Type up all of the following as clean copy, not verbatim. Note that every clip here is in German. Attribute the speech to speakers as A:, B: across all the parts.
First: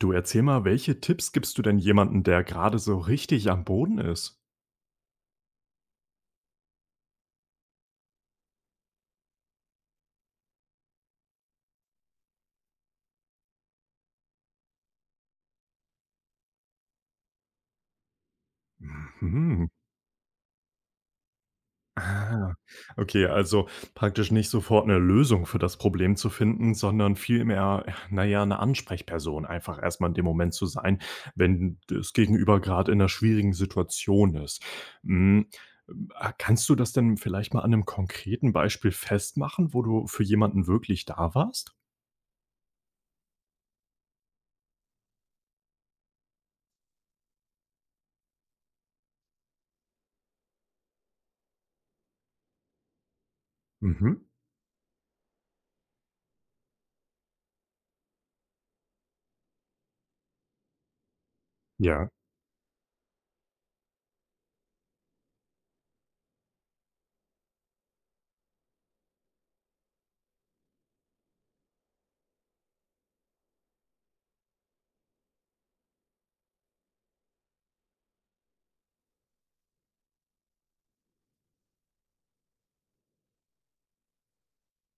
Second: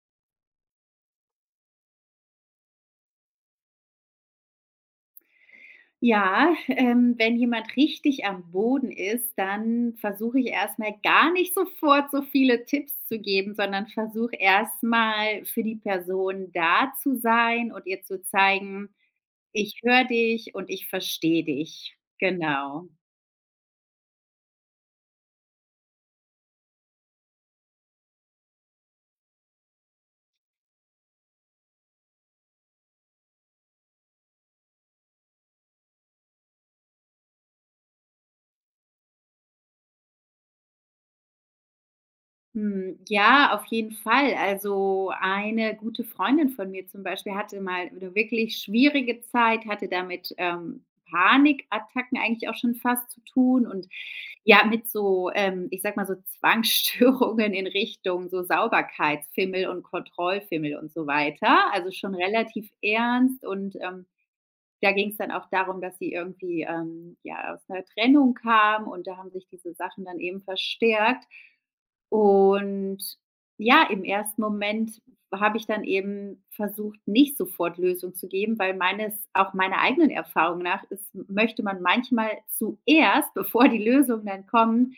A: Du erzähl mal, welche Tipps gibst du denn jemandem, der gerade so richtig am Boden ist?
B: Ja, wenn jemand richtig am Boden ist, dann versuche ich erstmal gar nicht sofort so viele Tipps zu geben, sondern versuche erstmal für die Person da zu sein und ihr zu zeigen:
A: Mhm.
B: „Ich höre dich und ich verstehe dich.“
A: Ah,
B: Genau.
A: okay, also praktisch nicht sofort eine Lösung für das Problem zu finden, sondern vielmehr, na ja, 'ne Ansprechperson einfach erstmal in dem Moment zu sein, wenn das Gegenüber gerade in einer schwierigen Situation ist. Hm, ah, kannst du das denn vielleicht mal an einem konkreten Beispiel festmachen, wo du für jemanden wirklich da warst?
B: Hm, ja, auf jeden Fall. Also, eine gute Freundin von mir zum Beispiel hatte mal 'ne wirklich schwierige Zeit, hatte damit Panikattacken eigentlich auch schon fast zu tun und
A: Mhm.
B: ja, mit so ich sag mal so Zwangsstörungen in Richtung so Sauberkeitsfimmel und Kontrollfimmel und so weiter. Also,
A: Ja.
B: schon relativ ernst und da ging es dann auch darum, dass sie irgendwie, ja, aus einer Trennung kam und da haben sich diese Sachen dann eben verstärkt. Und ja, im ersten Moment habe ich dann eben versucht, nicht sofort Lösung zu geben, weil meines auch meiner eigenen Erfahrung nach ist möchte man manchmal zuerst, bevor die Lösungen dann kommen,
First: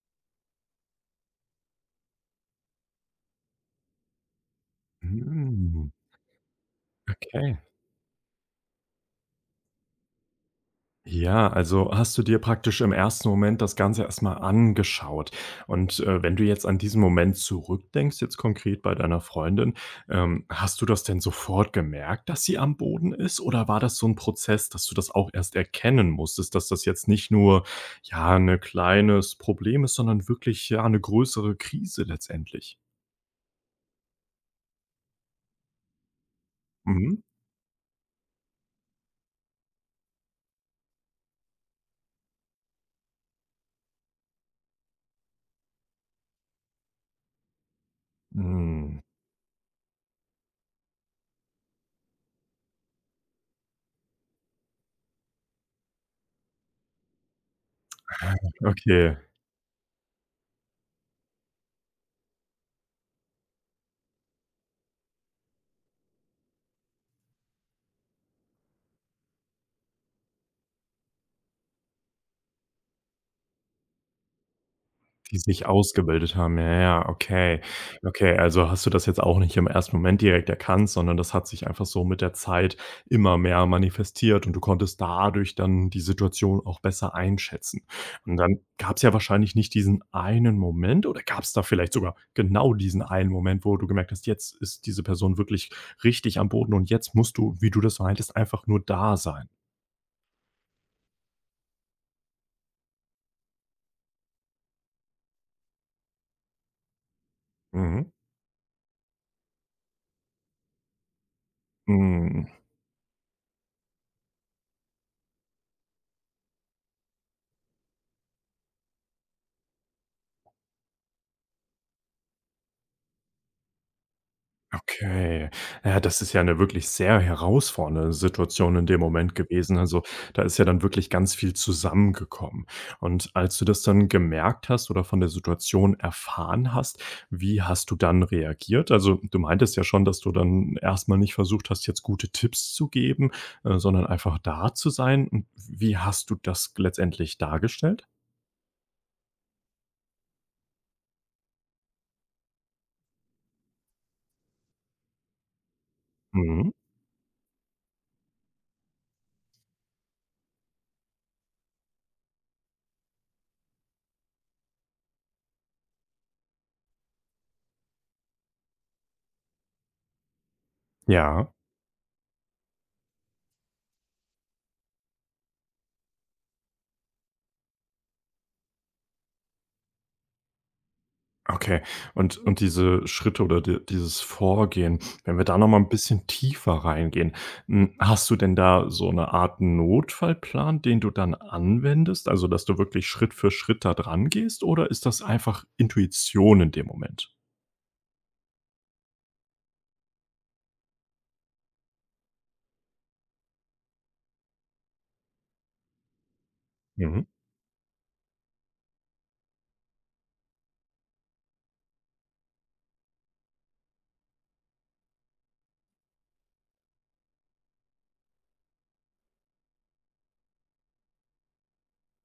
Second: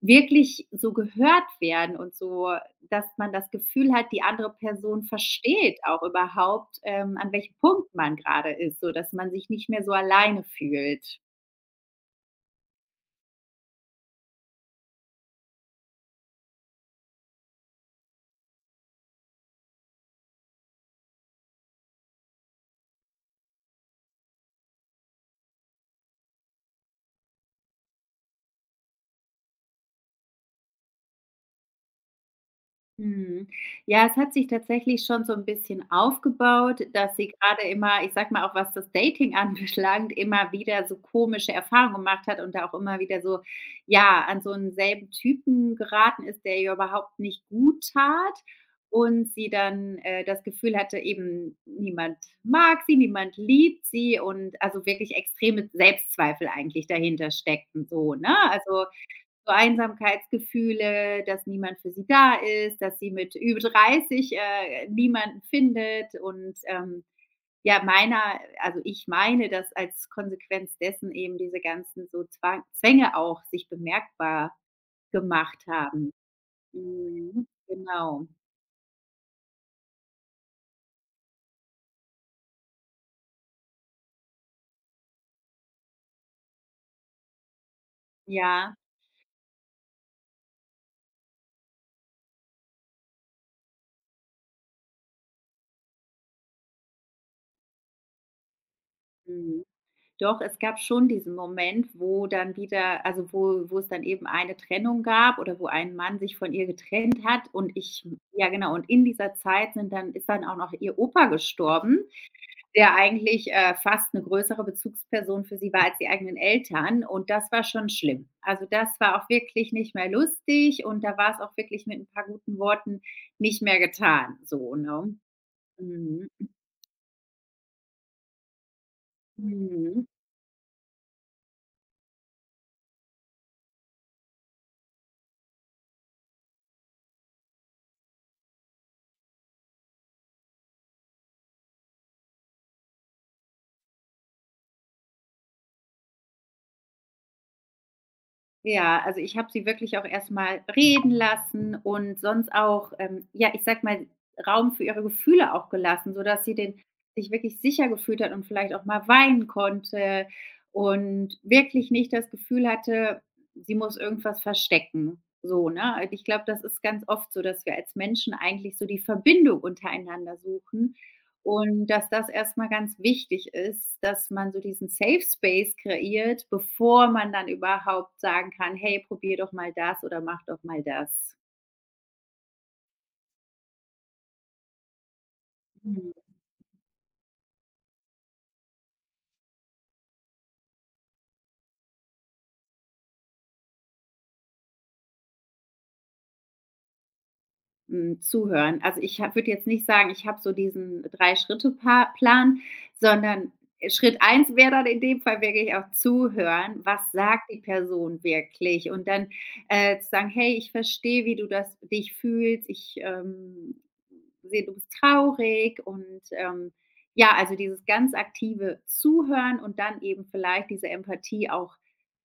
B: wirklich so gehört werden und so, dass man das Gefühl hat, die andere Person versteht
A: Hm,
B: auch überhaupt, an welchem
A: okay.
B: Punkt man gerade ist, so dass man sich nicht mehr so alleine fühlt.
A: Ja, also hast du dir praktisch im ersten Moment das Ganze erstmal angeschaut. Und, wenn du jetzt an diesen Moment zurückdenkst, jetzt konkret bei deiner Freundin, hast du das denn sofort gemerkt, dass sie am Boden ist? Oder war das so ein Prozess, dass du das auch erst erkennen musstest, dass das jetzt nicht nur, ja, ein kleines Problem ist, sondern wirklich, ja, eine größere Krise letztendlich?
B: Mhm. Ja, es hat sich tatsächlich schon so 'n bisschen aufgebaut, dass
A: Mhm.
B: sie grade immer, ich sage mal, auch was das Dating anbelangt, immer wieder so komische Erfahrungen gemacht hat und da auch immer wieder so, ja, an so 'n selben Typen geraten ist, der ihr überhaupt nicht gut tat
A: Hm,
B: und sie dann das Gefühl hatte, eben niemand mag sie, niemand liebt sie und also wirklich extreme Selbstzweifel eigentlich dahinter steckten so, ne? Also,
A: okay.
B: so Einsamkeitsgefühle, dass niemand für sie da ist, dass sie mit über 30 niemanden findet und, ja, meiner also, ich meine, dass als Konsequenz dessen eben diese ganzen so Zwang Zwänge auch sich bemerkbar
A: Die
B: gemacht
A: sich
B: haben.
A: ausgebildet haben. Ja, ja,
B: Mhm,
A: okay.
B: genau.
A: Okay, also hast du das jetzt auch nicht im ersten Moment direkt erkannt, sondern das hat sich einfach so mit der Zeit immer mehr manifestiert und du konntest dadurch dann die Situation auch besser einschätzen. Und dann
B: Ja,
A: gab's ja wahrscheinlich nicht diesen einen Moment oder gab's da vielleicht sogar genau diesen einen Moment, wo du gemerkt hast, jetzt ist diese Person wirklich richtig am Boden und jetzt musst du, wie du das meintest, einfach nur da sein.
B: mhm. Doch, es gab schon diesen Moment, wo dann wieder also, wo wo es dann eben eine Trennung gab oder wo ein Mann sich von ihr getrennt hat und ich
A: Mhm.
B: ja genau, und in dieser Zeit sind dann ist dann auch noch ihr Opa gestorben,
A: Mhm.
B: der eigentlich fast eine größere Bezugsperson für sie war als die eigenen Eltern und das war schon schlimm. Also, das war auch wirklich nicht mehr lustig und da war es auch wirklich mit ein paar guten Worten nicht mehr getan, so, ne?
A: Okay. Ja, das
B: Mhm.
A: ist ja eine wirklich sehr herausfordernde Situation in dem Moment gewesen. Also,
B: Mhm.
A: da ist ja dann wirklich ganz viel zusammengekommen. Und als du das dann gemerkt hast oder von der Situation erfahren hast, wie hast du dann reagiert? Also, du meintest ja schon, dass du dann erst mal nicht versucht hast, jetzt gute Tipps zu geben, sondern einfach da zu sein. Und wie hast du das letztendlich dargestellt?
B: Ja, also ich habe sie wirklich auch erstmal reden lassen und sonst auch, ja, ich sag mal, Raum für ihre Gefühle auch gelassen, sodass sie
A: Mhm.
B: den sich wirklich sicher gefühlt hat und vielleicht auch mal weinen konnte und wirklich nicht das Gefühl hatte, sie muss irgendwas verstecken. So, ne? Und ich glaube, das ist ganz oft so, dass wir als Menschen eigentlich so die Verbindung untereinander suchen
A: Ja.
B: und dass das erstmal ganz wichtig ist, dass man so diesen Safe Space kreiert, bevor man dann überhaupt sagen kann: „Hey, probier doch mal das oder mach doch mal das.“
A: Okay. Und diese Schritte oder di dieses Vorgehen, wenn wir da noch mal ein
B: Mhm.
A: bisschen tiefer reingehen, hm, hast du denn da so eine Art Notfallplan, den du dann anwendest? Also, dass du wirklich Schritt für Schritt da drangehst oder ist das einfach Intuition in dem Moment?
B: Hm, zuhören. Also, ich würde jetzt nicht sagen, ich habe so diesen drei schritte Plan, sondern Schritt eins wäre dann in dem Fall wirklich auch zuhören, was
A: Mhm.
B: sagt die Person wirklich? Und dann, zu sagen: „Hey, ich verstehe, wie du das dich fühlst. Ich sehe, du bist traurig“ und, ja, also, dieses ganz aktive Zuhören und dann eben vielleicht diese Empathie auch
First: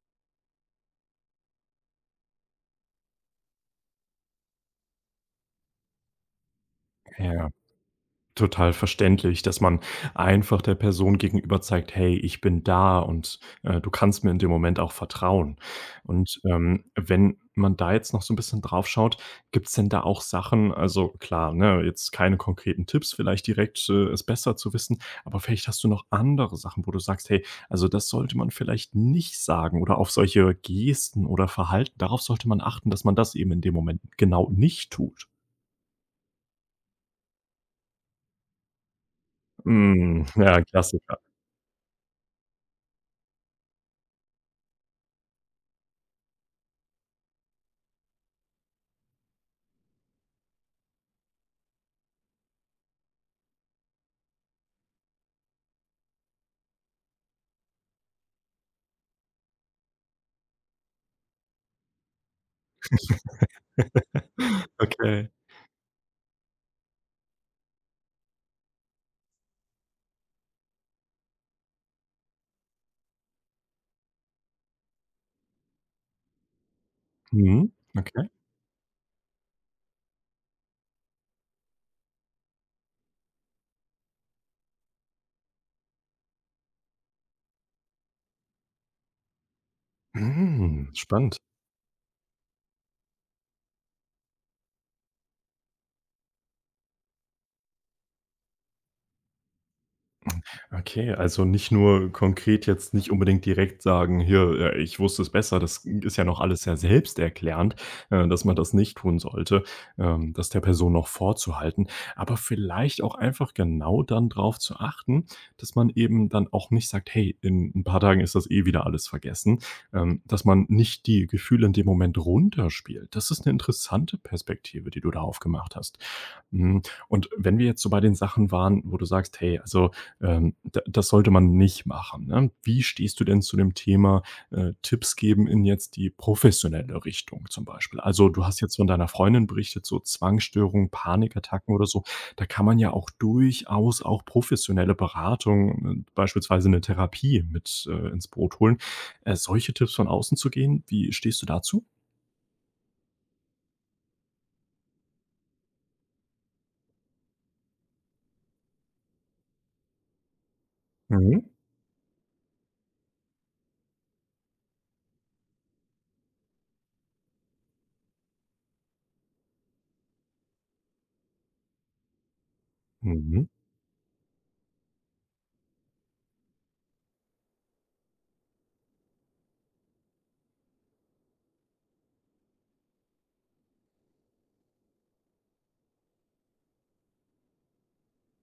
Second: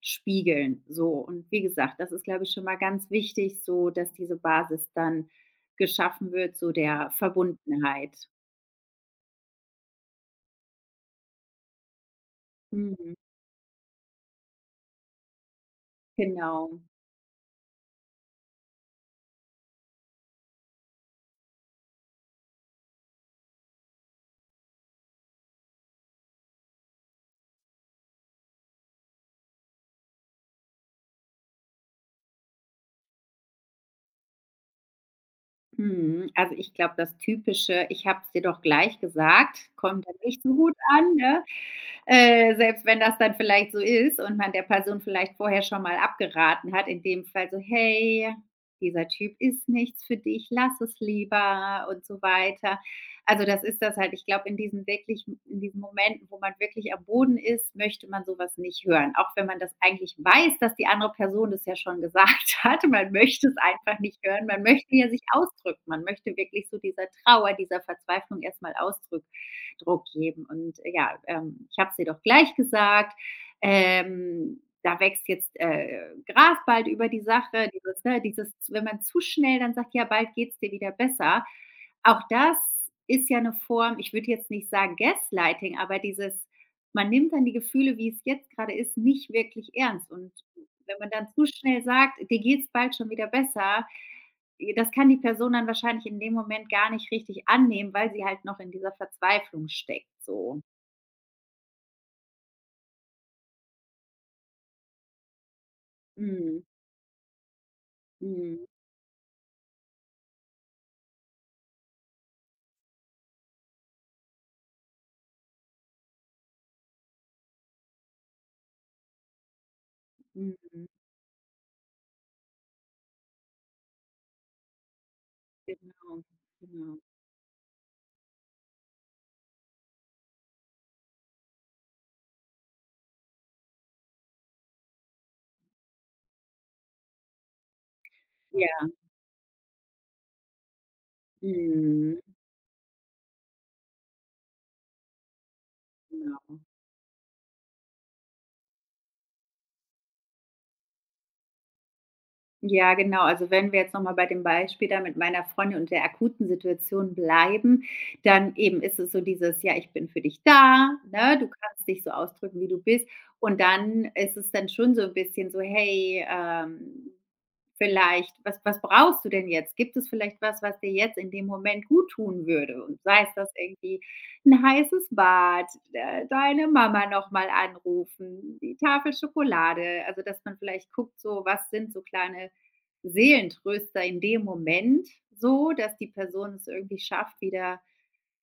B: spiegeln, so. Und wie gesagt, das ist, glaube ich, schon mal ganz wichtig so, dass diese Basis dann geschaffen wird, so der Verbundenheit.
A: Total verständlich, dass man einfach der Person gegenüber zeigt: „Hey, ich bin da
B: Mhm,
A: und, du kannst mir in dem Moment auch vertrauen.“ Und,
B: genau.
A: wenn man da jetzt noch so ein bisschen drauf schaut, gibt's denn da auch Sachen also klar, ne, jetzt keine konkreten Tipps, vielleicht direkt, es besser zu wissen, aber vielleicht hast du noch andere Sachen, wo du sagst: „Hey, also das sollte man vielleicht nicht sagen“ oder auf solche Gesten oder Verhalten darauf sollte man achten, dass man das eben in dem Moment genau nicht tut.
B: Mhm. Also, ich glaube, das Typische: „Ich habe es dir doch gleich gesagt“, kommt dann
A: Mhm,
B: nicht so
A: ja,
B: gut an,
A: Klassiker.
B: ne? Selbst wenn das dann vielleicht so ist und man der Person vielleicht vorher schon mal abgeraten hat, in dem Fall so: „Hey, dieser Typ ist nichts für dich, lass es lieber“ und so weiter. Also, das ist das halt. Ich glaube, in diesen Momenten, wo man wirklich am Boden ist, möchte man sowas nicht hören. Auch wenn man das eigentlich weiß, dass die andere Person das ja schon gesagt hat. Man möchte es einfach nicht hören. Man möchte ja sich
A: Okay.
B: ausdrücken. Man möchte wirklich so dieser Trauer, dieser Verzweiflung erstmal Ausdruck Druck geben. Und ich habe es dir doch gleich gesagt. Da wächst jetzt, Gras bald über die Sache,
A: Mhm.
B: dieses ne,
A: Okay.
B: dieses wenn man zu schnell dann sagt: „Ja, bald geht's dir wieder besser.“ Auch das ist ja eine Form, ich würde jetzt nicht sagen Gaslighting, aber dieses man nimmt dann die Gefühle, wie es jetzt gerade ist, nicht wirklich ernst. Und
A: Hm,
B: wenn man dann
A: spannend.
B: zu schnell sagt: „Dir geht's bald schon wieder besser“, das kann die Person dann wahrscheinlich in dem Moment gar nicht richtig annehmen, weil sie halt noch in dieser Verzweiflung steckt, so.
A: Okay, also nicht nur konkret jetzt nicht unbedingt direkt sagen: „Hier, ich wusste es besser.“ Das ist ja noch
B: Mhm.
A: alles sehr selbsterklärend, dass man
B: Mhm.
A: das nicht tun sollte, das der Person noch vorzuhalten. Aber vielleicht auch einfach genau dann drauf zu achten, dass man eben dann auch nicht sagt: „Hey, in ein paar Tagen ist das eh wieder alles vergessen.“ dass man
B: Mhm.
A: nicht die Gefühle in dem Moment runterspielt. Das ist eine interessante Perspektive, die du da aufgemacht hast.
B: Genau,
A: Hm,
B: genau.
A: und wenn wir jetzt so bei den Sachen waren, wo du sagst: „Hey, also da das sollte man nicht machen, ne? Wie stehst du denn zu dem Thema, Tipps geben in jetzt die professionelle Richtung zum Beispiel? Also, du hast jetzt von
B: Ja.
A: deiner Freundin berichtet, so Zwangsstörungen, Panikattacken oder so.
B: Mhm.
A: Da kann man ja auch durchaus auch professionelle Beratung,
B: Genau.
A: beispielsweise eine Therapie mit, ins Boot holen. Solche Tipps von außen zu gehen, wie stehst du dazu?
B: Ja, genau. Also wenn wir jetzt noch mal bei dem Beispiel da mit meiner Freundin und der akuten Situation bleiben, dann eben ist es so dieses: „Ja, ich bin für dich da“, ne? Du
A: Mhm,
B: kannst dich so ausdrücken, wie du bist. Und dann ist es dann schon so ein bisschen so: „Hey, vielleicht, was brauchst du denn jetzt? Gibt es vielleicht was, was dir jetzt in dem Moment gut tun würde? Und sei es
A: mhm,
B: das irgendwie ein heißes Bad, deine Mama noch mal anrufen, die Tafel Schokolade. Also, dass man vielleicht guckt, so, was sind so kleine Seelentröster in dem Moment so, dass die Person es irgendwie schafft, wieder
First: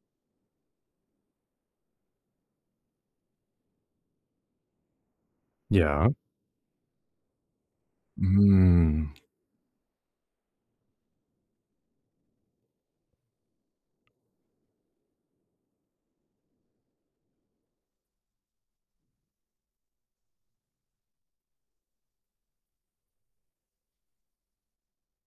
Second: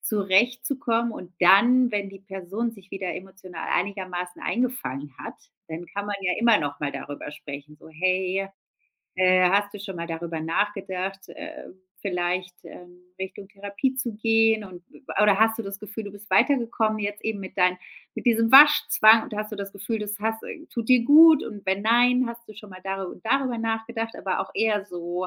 B: zurechtzukommen. Und dann, wenn die Person sich wieder emotional einigermaßen eingefangen hat, dann kann
A: ja.
B: man ja immer noch mal darüber sprechen, so: „Hey,
A: Hm,
B: hast du schon mal darüber nachgedacht, vielleicht, Richtung Therapie zu gehen und oder hast du das Gefühl, du bist weitergekommen jetzt eben mit diesem Waschzwang und hast du das Gefühl, das hast tut dir gut und wenn nein, hast du schon mal darüber nachgedacht, aber auch eher so,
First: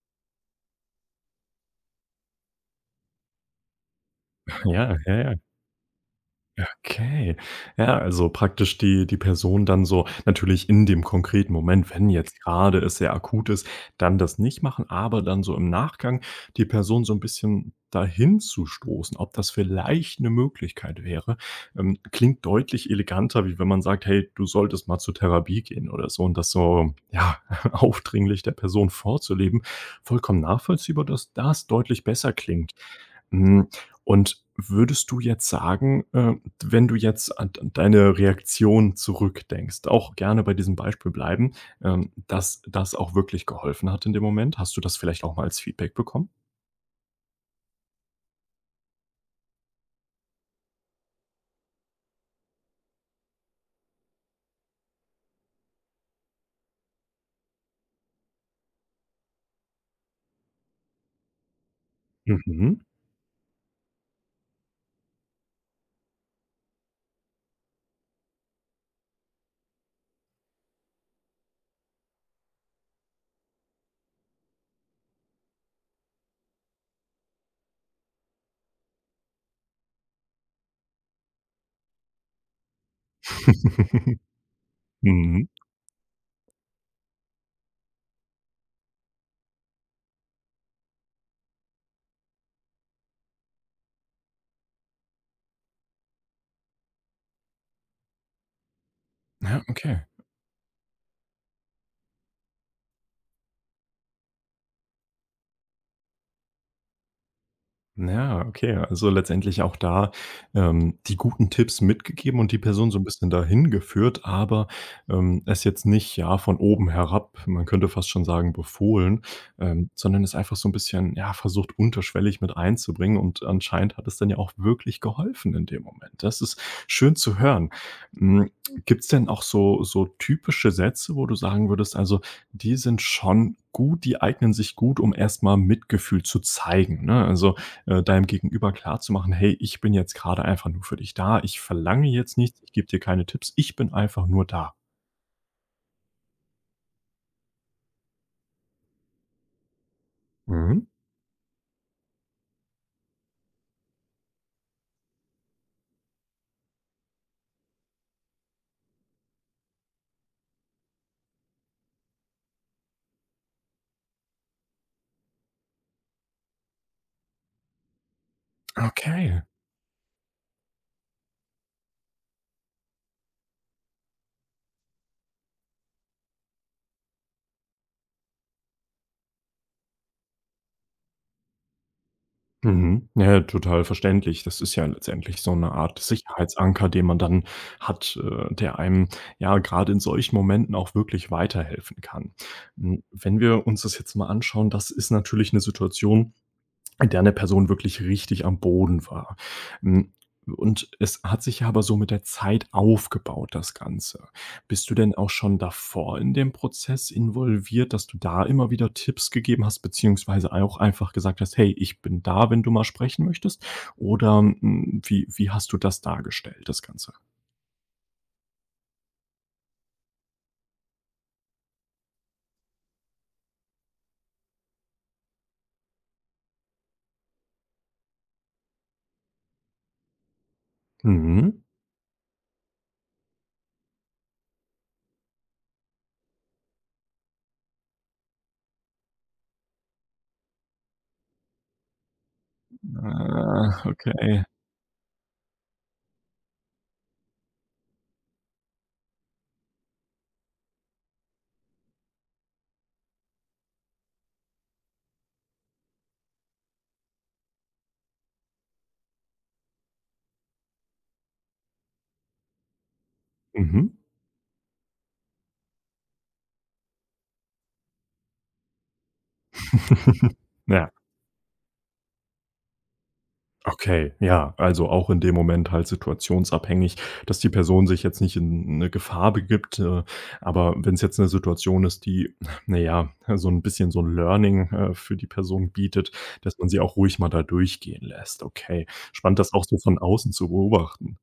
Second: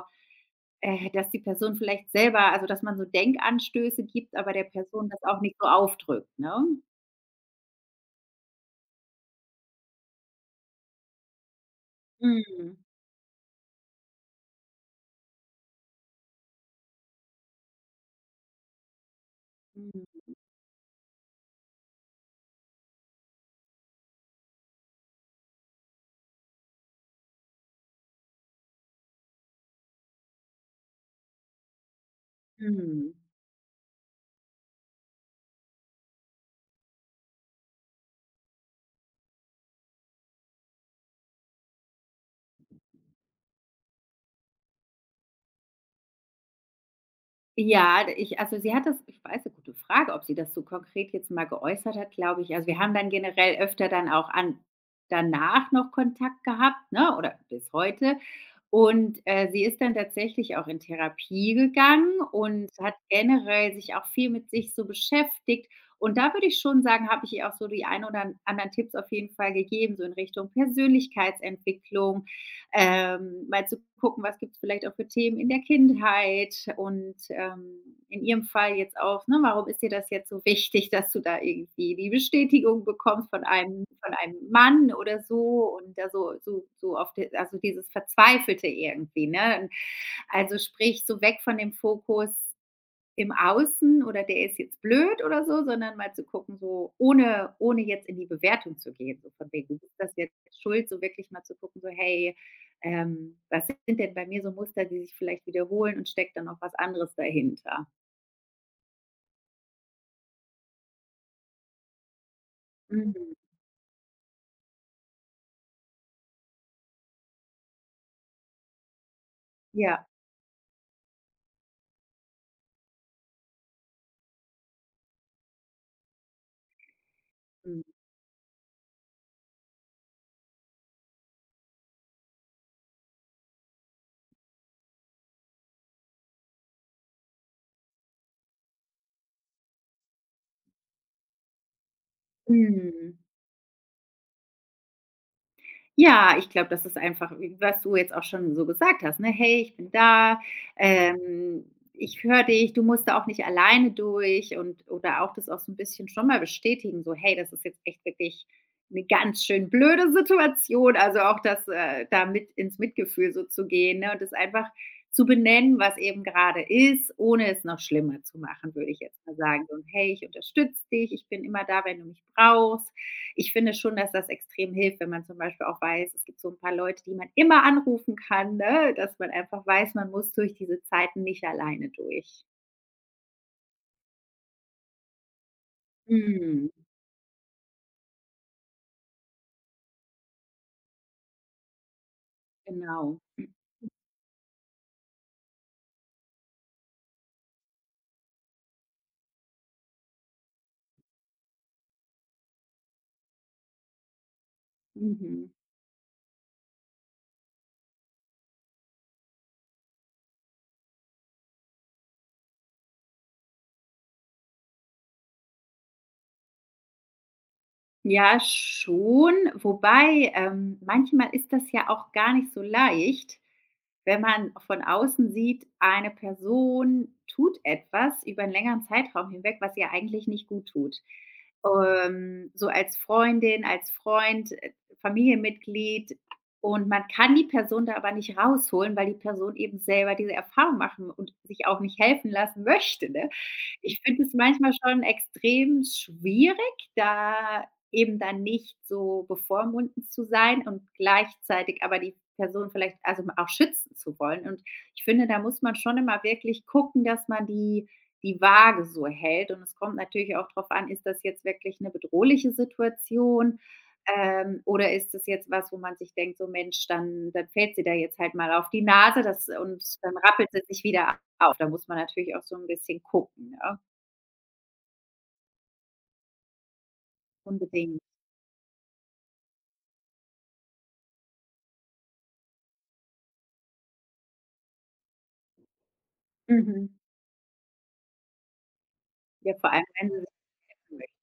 B: dass die Person vielleicht selber also, dass man so Denkanstöße gibt, aber der
A: ja,
B: Person
A: ja,
B: das
A: ja.
B: auch nicht so aufdrückt, ne?
A: Okay. Ja, also praktisch die Person dann so natürlich in dem konkreten Moment, wenn jetzt
B: Mhm.
A: gerade es sehr akut ist, dann das nicht machen, aber dann so im Nachgang die Person so ein bisschen dahin zu stoßen, ob das vielleicht
B: Mhm.
A: eine Möglichkeit wäre, klingt deutlich eleganter, wie wenn man sagt: „Hey, du solltest mal zur Therapie gehen“ oder so und das so, ja, aufdringlich der Person vorzuleben. Vollkommen nachvollziehbar, dass das deutlich besser klingt.
B: Mhm.
A: Hm. Und würdest du jetzt sagen, wenn du jetzt an deine Reaktion zurückdenkst, auch gerne bei diesem Beispiel bleiben, dass das auch wirklich geholfen hat in dem Moment? Hast du das vielleicht auch mal als Feedback bekommen?
B: Ja, ich also, sie hat das ich weiß eine gute Frage, ob sie das so konkret jetzt mal geäußert hat, glaube ich also, wir haben dann generell öfter dann auch an danach noch Kontakt gehabt, ne, oder bis heute. Und, sie ist dann tatsächlich auch in Therapie gegangen und
A: Mhm.
B: hat generell sich auch viel mit sich so beschäftigt. Und da würde ich schon sagen, habe ich ihr auch so die ein oder anderen Tipps auf jeden Fall gegeben, so in Richtung Persönlichkeitsentwicklung, mal zu gucken, was gibt es vielleicht auch für Themen in der Kindheit und in ihrem Fall jetzt auch, ne, warum ist dir das jetzt so wichtig, dass du da irgendwie die Bestätigung bekommst von einem Mann oder
A: Mhm.
B: so und da so auf d also dieses Verzweifelte irgendwie, ne? Also, sprich, so weg von dem Fokus im Außen oder der ist jetzt blöd oder so, sondern mal zu gucken, so ohne jetzt in die Bewertung zu gehen, so von
A: Ja,
B: wegen, ist
A: okay.
B: das jetzt schuld, so wirklich mal zu gucken, so: „Hey, was sind denn bei mir so Muster, die sich vielleicht wiederholen und steckt dann noch was anderes dahinter?“
A: Ja, okay. Also letztendlich auch da, die guten Tipps mitgegeben und die Person so ein bisschen
B: Mhm.
A: dahin geführt, aber, es jetzt nicht, ja, von oben herab, man könnte fast schon sagen, befohlen,
B: Ja.
A: sondern es einfach so ein bisschen, ja, versucht unterschwellig mit einzubringen und anscheinend hat es dann ja auch wirklich geholfen in dem Moment. Das ist schön zu hören.
B: Mhm.
A: Hm, gibt's denn auch so typische Sätze, wo du sagen würdest, also, die sind schon gut, die eignen sich gut, um erst mal Mitgefühl zu zeigen, ne? Also, deinem Gegenüber klarzumachen: „Hey, ich bin jetzt gerade einfach nur für dich da. Ich verlange jetzt nichts, ich gebe dir
B: Mhm.
A: keine Tipps. Ich bin einfach nur da.“
B: Ja, ich glaube, das ist einfach, was du jetzt auch schon so gesagt hast, ne? „Hey, ich bin da,
A: Mhm.
B: ähm, ich höre dich, du musst da auch nicht alleine durch“ und oder auch das auch so ein bisschen schon mal bestätigen, so: „Hey, das ist jetzt echt wirklich eine ganz schön blöde Situation.“ Also, auch das, da mit ins Mitgefühl so zu gehen, ne, und das einfach zu benennen, was eben gerade ist, ohne es noch schlimmer zu machen, würde ich jetzt mal
A: Okay.
B: sagen. So: „Hey, ich unterstütze dich, ich bin immer da, wenn du mich brauchst.“ Ich finde schon, dass das extrem hilft, wenn man zum Beispiel auch weiß, es gibt so ein paar Leute, die man immer anrufen kann, ne, dass man einfach weiß, man muss durch diese Zeiten nicht alleine durch.
A: Mhm. Ja, ja, total verständlich. Das ist ja letztendlich so eine Art
B: Mhm.
A: Sicherheitsanker, den man dann hat, der einem, ja, gerade in solchen Momenten auch wirklich weiterhelfen kann. Hm,
B: Genau.
A: wenn wir uns das jetzt mal anschauen, das ist natürlich eine Situation in der eine Person wirklich richtig am Boden war. Hm, und es hat sich ja aber so mit der Zeit aufgebaut, das Ganze. Bist du denn auch
B: Mhm.
A: schon davor in dem Prozess involviert, dass du da immer wieder Tipps gegeben hast, beziehungsweise auch einfach gesagt hast: „Hey, ich bin da, wenn du mal sprechen möchtest“? Oder, hm, wie hast du das dargestellt, das Ganze?
B: Ja, schon, wobei, manchmal ist das ja auch gar nicht so leicht, wenn man von außen sieht, eine Person tut etwas über einen längeren Zeitraum hinweg, was ihr eigentlich nicht guttut.
A: Mhm.
B: So als Freundin, als Freund, Familienmitglied und man kann die Person da aber nicht rausholen, weil die Person eben selber diese Erfahrung machen und sich auch nicht helfen lassen möchte, ne?
A: Ah,
B: Ich finde es
A: okay.
B: manchmal schon extrem schwierig, da eben dann nicht so bevormundend zu sein und gleichzeitig aber die Person vielleicht also auch schützen zu wollen. Und ich finde, da muss man schon immer wirklich gucken, dass man die Waage so hält. Und es kommt natürlich auch drauf an, ist das jetzt wirklich eine bedrohliche Situation,
A: Mhm.
B: oder ist das jetzt was, wo man sich denkt: „So Mensch, dann fällt sie da jetzt halt mal auf die Nase, das und dann rappelt sie sich
A: Ja.
B: wieder auf.“ Da muss man natürlich auch so ein bisschen gucken, ne?
A: Okay, ja, also auch in dem Moment halt situationsabhängig, dass die Person
B: Unbedingt.
A: sich jetzt nicht in eine Gefahr begibt, aber wenn es jetzt eine Situation ist, die, naja, so ein bisschen so ein Learning, für die Person bietet, dass man sie
B: Mhm.
A: auch ruhig mal da durchgehen lässt. Okay, spannend,
B: Ja,
A: das auch
B: vor
A: so
B: allem,
A: von
B: wenn sie
A: außen zu
B: sich
A: beobachten.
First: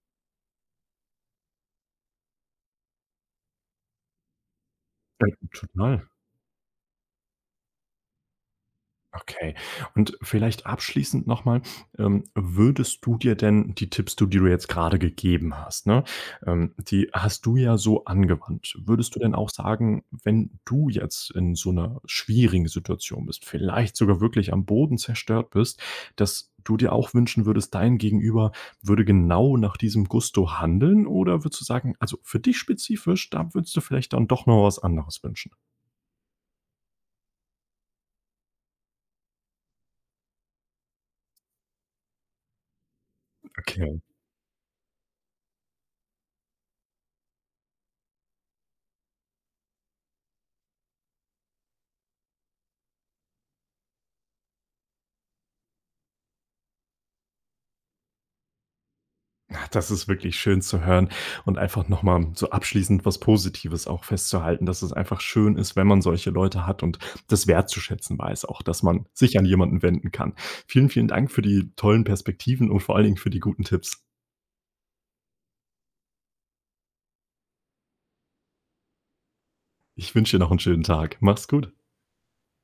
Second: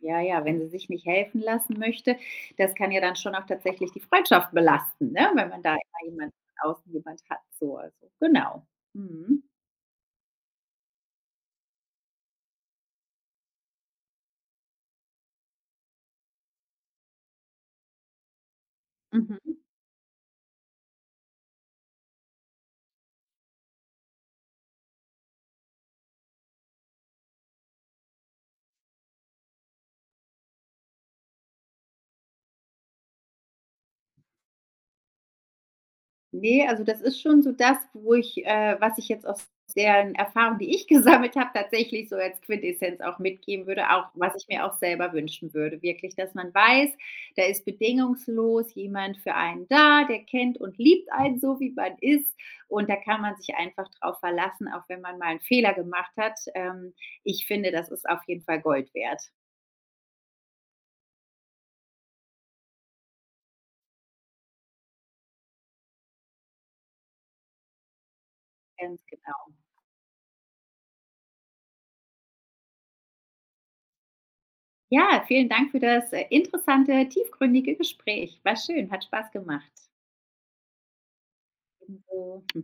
B: ja, ja, wenn sie sich nicht helfen lassen möchte, das kann ja dann schon auch tatsächlich die Freundschaft belasten,
A: Ja,
B: ne, wenn man da
A: total.
B: immer jemand von außen jemand hat, so, also genau. Mhm.
A: Okay. Und vielleicht abschließend noch mal, würdest du dir denn die Tipps, du die du jetzt gerade gegeben hast, ne, die hast du ja so angewandt. Würdest du denn auch
B: Mhm.
A: sagen, wenn du jetzt in so einer schwierigen Situation bist, vielleicht sogar wirklich am Boden zerstört bist, dass du dir auch wünschen würdest, dein Gegenüber würde genau nach diesem Gusto handeln? Oder würdest du sagen, also, für dich spezifisch, da würdest du vielleicht dann doch noch was anderes wünschen?
B: Ne, also das ist schon so das, wo ich was ich jetzt aus deren Erfahrung, die ich gesammelt habe, tatsächlich so als Quintessenz auch mitgeben würde,
A: Okay.
B: auch was ich mir auch selber wünschen würde. Wirklich, dass man weiß, da ist bedingungslos jemand für einen da, der kennt und liebt einen so, wie man ist. Und da kann man sich einfach drauf verlassen, auch wenn man mal einen Fehler gemacht hat. Ich finde, das ist auf jeden Fall Gold wert.
A: Das ist wirklich schön zu hören und einfach nochmal so abschließend was Positives auch festzuhalten, dass es einfach schön ist, wenn man solche Leute hat und das wertzuschätzen weiß auch, dass
B: Ganz
A: man sich an
B: genau.
A: jemanden wenden kann. Vielen, vielen Dank für die tollen Perspektiven und vor allen Dingen für die guten Tipps.
B: Ja, vielen Dank für das interessante, tiefgründige Gespräch. War schön, hat Spaß gemacht.
A: Ich wünsche dir noch einen schönen Tag. Mach's gut.
B: Hm, so.